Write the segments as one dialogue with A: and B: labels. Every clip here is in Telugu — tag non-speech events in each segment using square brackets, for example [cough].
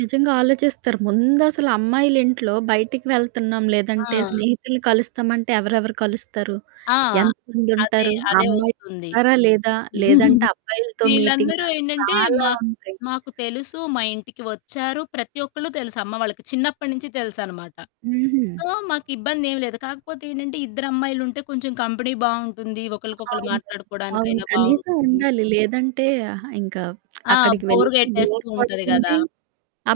A: నిజంగా ఆలోచిస్తారు. ముందసలు అమ్మాయిలింట్లో బయటికి వెళ్తున్నాం లేదంటే,
B: ఆ!
A: స్నేహితుల్ని కలుస్తామంటే ఎవరెవరు కలుస్తారు?
B: ఆ!
A: ఎంత
B: అదే,
A: మందుంటారు? ఆ
B: అదే ఒస్తుంది.
A: అమ్మాయిలున్నారా లేదా? లేదంటే,
B: [chuckles]
A: అబ్బాయిలతో
B: వీళ్ళందరూ
A: మీటింగా?
B: ఏంటంటే
A: చాలా
B: మాకు
A: ఉంటాయి.
B: మాకు తెలుసు. మా ఇంటికి ఒచ్చారు. ప్రతి ఒక్కళ్ళు తెలుసు అమ్మ వాళ్ళకి చిన్నప్పటి నుంచి తెలుసనమాట.
A: హుహు.
B: సో, మాకు ఇబ్బందేమి లేదు. కాకపోతే ఏంటంటే, ఇద్దరు అమ్మాయిలుంటే కొంచెం కంపెనీ బావుంటుంది. ఒకళ్ళకొకళ్ళు
A: అవును. అవును.
B: మాట్లాడుకోవడానికైనా
A: కనీసం
B: బావుంటుంది.
A: ఉండాలి. లేదంటే ఆహ్, ఇంకా [smacks lips]
B: ఆ!
A: అక్కడికి
B: బోర్
A: వెళ్ళినా బోర్
B: గెట్టేస్తూ ఉంటది గదా!
A: కొడుతుంది.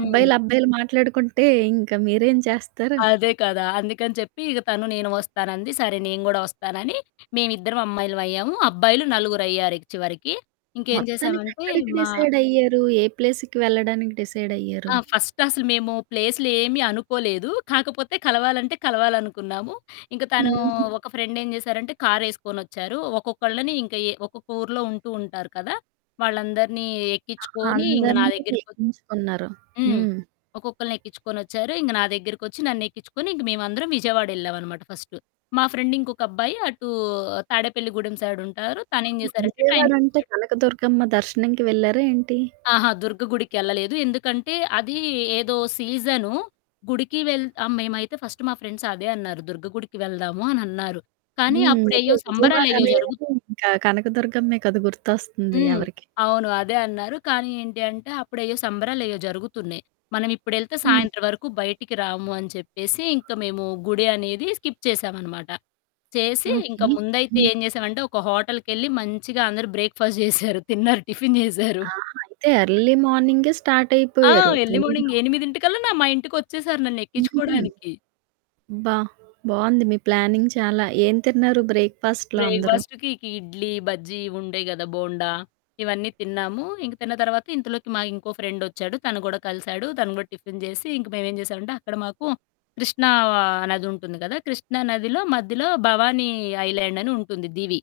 B: హ్మ్.
A: అబ్బాయిలు మాట్లాడుకుంటే ఇంక మీరేం చేస్తారు?
B: అదే కదా! అందుకని చెప్పి ఇగ తను నేను ఒస్తానంది. సరే నేను కూడా ఒస్తానని మేమిద్దరం అమ్మాయిలమయ్యాం. అబ్బాయిలు నలుగురయ్యారు ఇక చివరికి. ఇంకేం
A: మొత్తానికి
B: జేశామంటే,
A: ఎక్కడికి
B: మా
A: డిసైడ్ అయ్యారు? ఏ ప్లేస్‌కి వెళ్ళడానికి డిసైడ్ అయ్యారు?
B: ఆ! ఫస్ట్ అసలు మేము ప్లేసు‌లేమీ అనుకోలేదు. కాకపోతే, కలవాలంటే కలవాలనుకున్నాము. ఇంక తనూ
A: హుహు.
B: ఒక ఫ్రెండ్ ఏం జేశారంటే కారేసుకొనొచ్చారు. ఒక్కొక్కళ్ళని ఇంక ఏ ఒక్కొక్క ఊర్లో ఉంటూ ఉంటారు కదా! వాళ్ళందరినీ ఎక్కించుకొని ఇంగ నా
A: అందరిని
B: దగ్గరకొ
A: ఎగించుకున్నారు.
B: హ్మ్.
A: హ్మ్.
B: ఒక్కొక్కళ్ళని ఎక్కిచ్చుకొనొచ్చారు. ఇంగ నా దగ్గరకొచ్చి నన్ను ఎక్కిచ్చుకొని ఇంక మేమందరం విజయవాడ ఏళ్ళామనమాట ఫస్టు. మా ఫ్రెండ్ ఇంకొక అబ్బాయి అటూ తాడేపల్లి గూడెం సైడుంటారు. తనేం
A: అవును.
B: జేశారంటే
A: విజయవాడ అంటే,
B: ట్రైన్‌కొచ్చాడు.
A: కనకదుర్గమ్మ దర్శనంకి వెళ్లారా ఏంటి?
B: ఆహా! దుర్గగుడికెళ్ళలేదు. ఎందుకంటే, అది ఏదో సీజను. గుడికి వెళ్ ఆ మేమైతే ఫస్ట్ మా ఫ్రెండ్స్ అదే అన్నారు. "దుర్గ గుడికి వెళ్దాము." అని అన్నారు. కానీ,
A: హ్మ్. అదే
B: అప్పుడెయ్యో
A: విజయవాడ
B: సంబరాలేయ్యో
A: అనగానే
B: జరుగుతు
A: ఇంకా కనక దర్గమ్మె కదా! గుర్తొస్తుంది
B: హ్మ్.
A: ఎవరికి
B: అవును అదే అన్నారు. కానీ, ఏంటి అంటే, అప్పుడెయ్యో సంబరాలెయ్యో జరుగుతున్నాయి. మనం ఇప్పుడెళ్తే
A: హ్మ్.
B: సాయంత్రం వరకు బయటికి రాము అని చెప్పేసి ఇంకా మేము గుడి అనేది స్కిప్ చేశామనమాట. చేసి ఇంకా
A: ఓకే.
B: ముందైతే
A: హ్మ్.
B: ఏం జేసామంటే, ఒక హోటల్‌కెళ్ళి మంచిగా అందరూ బ్రేక్‌ఫాస్ట్‌ జేశారు. తిన్నారు టిఫిన్ జేశారు.
A: ఆహా! అయితే, ఎర్లీ మార్నింగే స్టార్ట్
B: ఆ!
A: అయిపోయారు
B: ఎర్లీ
A: త్వరగా.
B: మార్నింగ్ ఎనిమిదింటికల్లా నా మా ఇంటికొచ్చేసారు నన్ను
A: హుహు.
B: ఎక్కిచ్చుకోడానికి.
A: అబ్బా! బావుంది మీ ప్లానింగ్ చాలా. ఏం తిన్నారు బ్రేక్‌ఫాస్ట్‌‌లో అందరూ?
B: బ్రేక్‌ఫాస్ట్‌కి ఇకి ఇడ్లీ, బజ్జీ ఇవి ఉంటాయి గదా! బోండా ఇవన్నీ తిన్నాము. ఇంక తిన్న తర్వాత, ఇంతలోకి మాకు ఇంకో ఫ్రెండొచ్చాడు. తను కూడా కలిసాడు. తన గూడా టిఫిన్ జేసి ఇంక మేమేం జేసామంటే, అక్కడ మాకు కృష్ణా ఆహ్, నది ఉంటుంది కదా! కృష్ణా నదిలో మధ్యలో భవానీ ఐలాండ్ అని ఉంటుంది దివీ.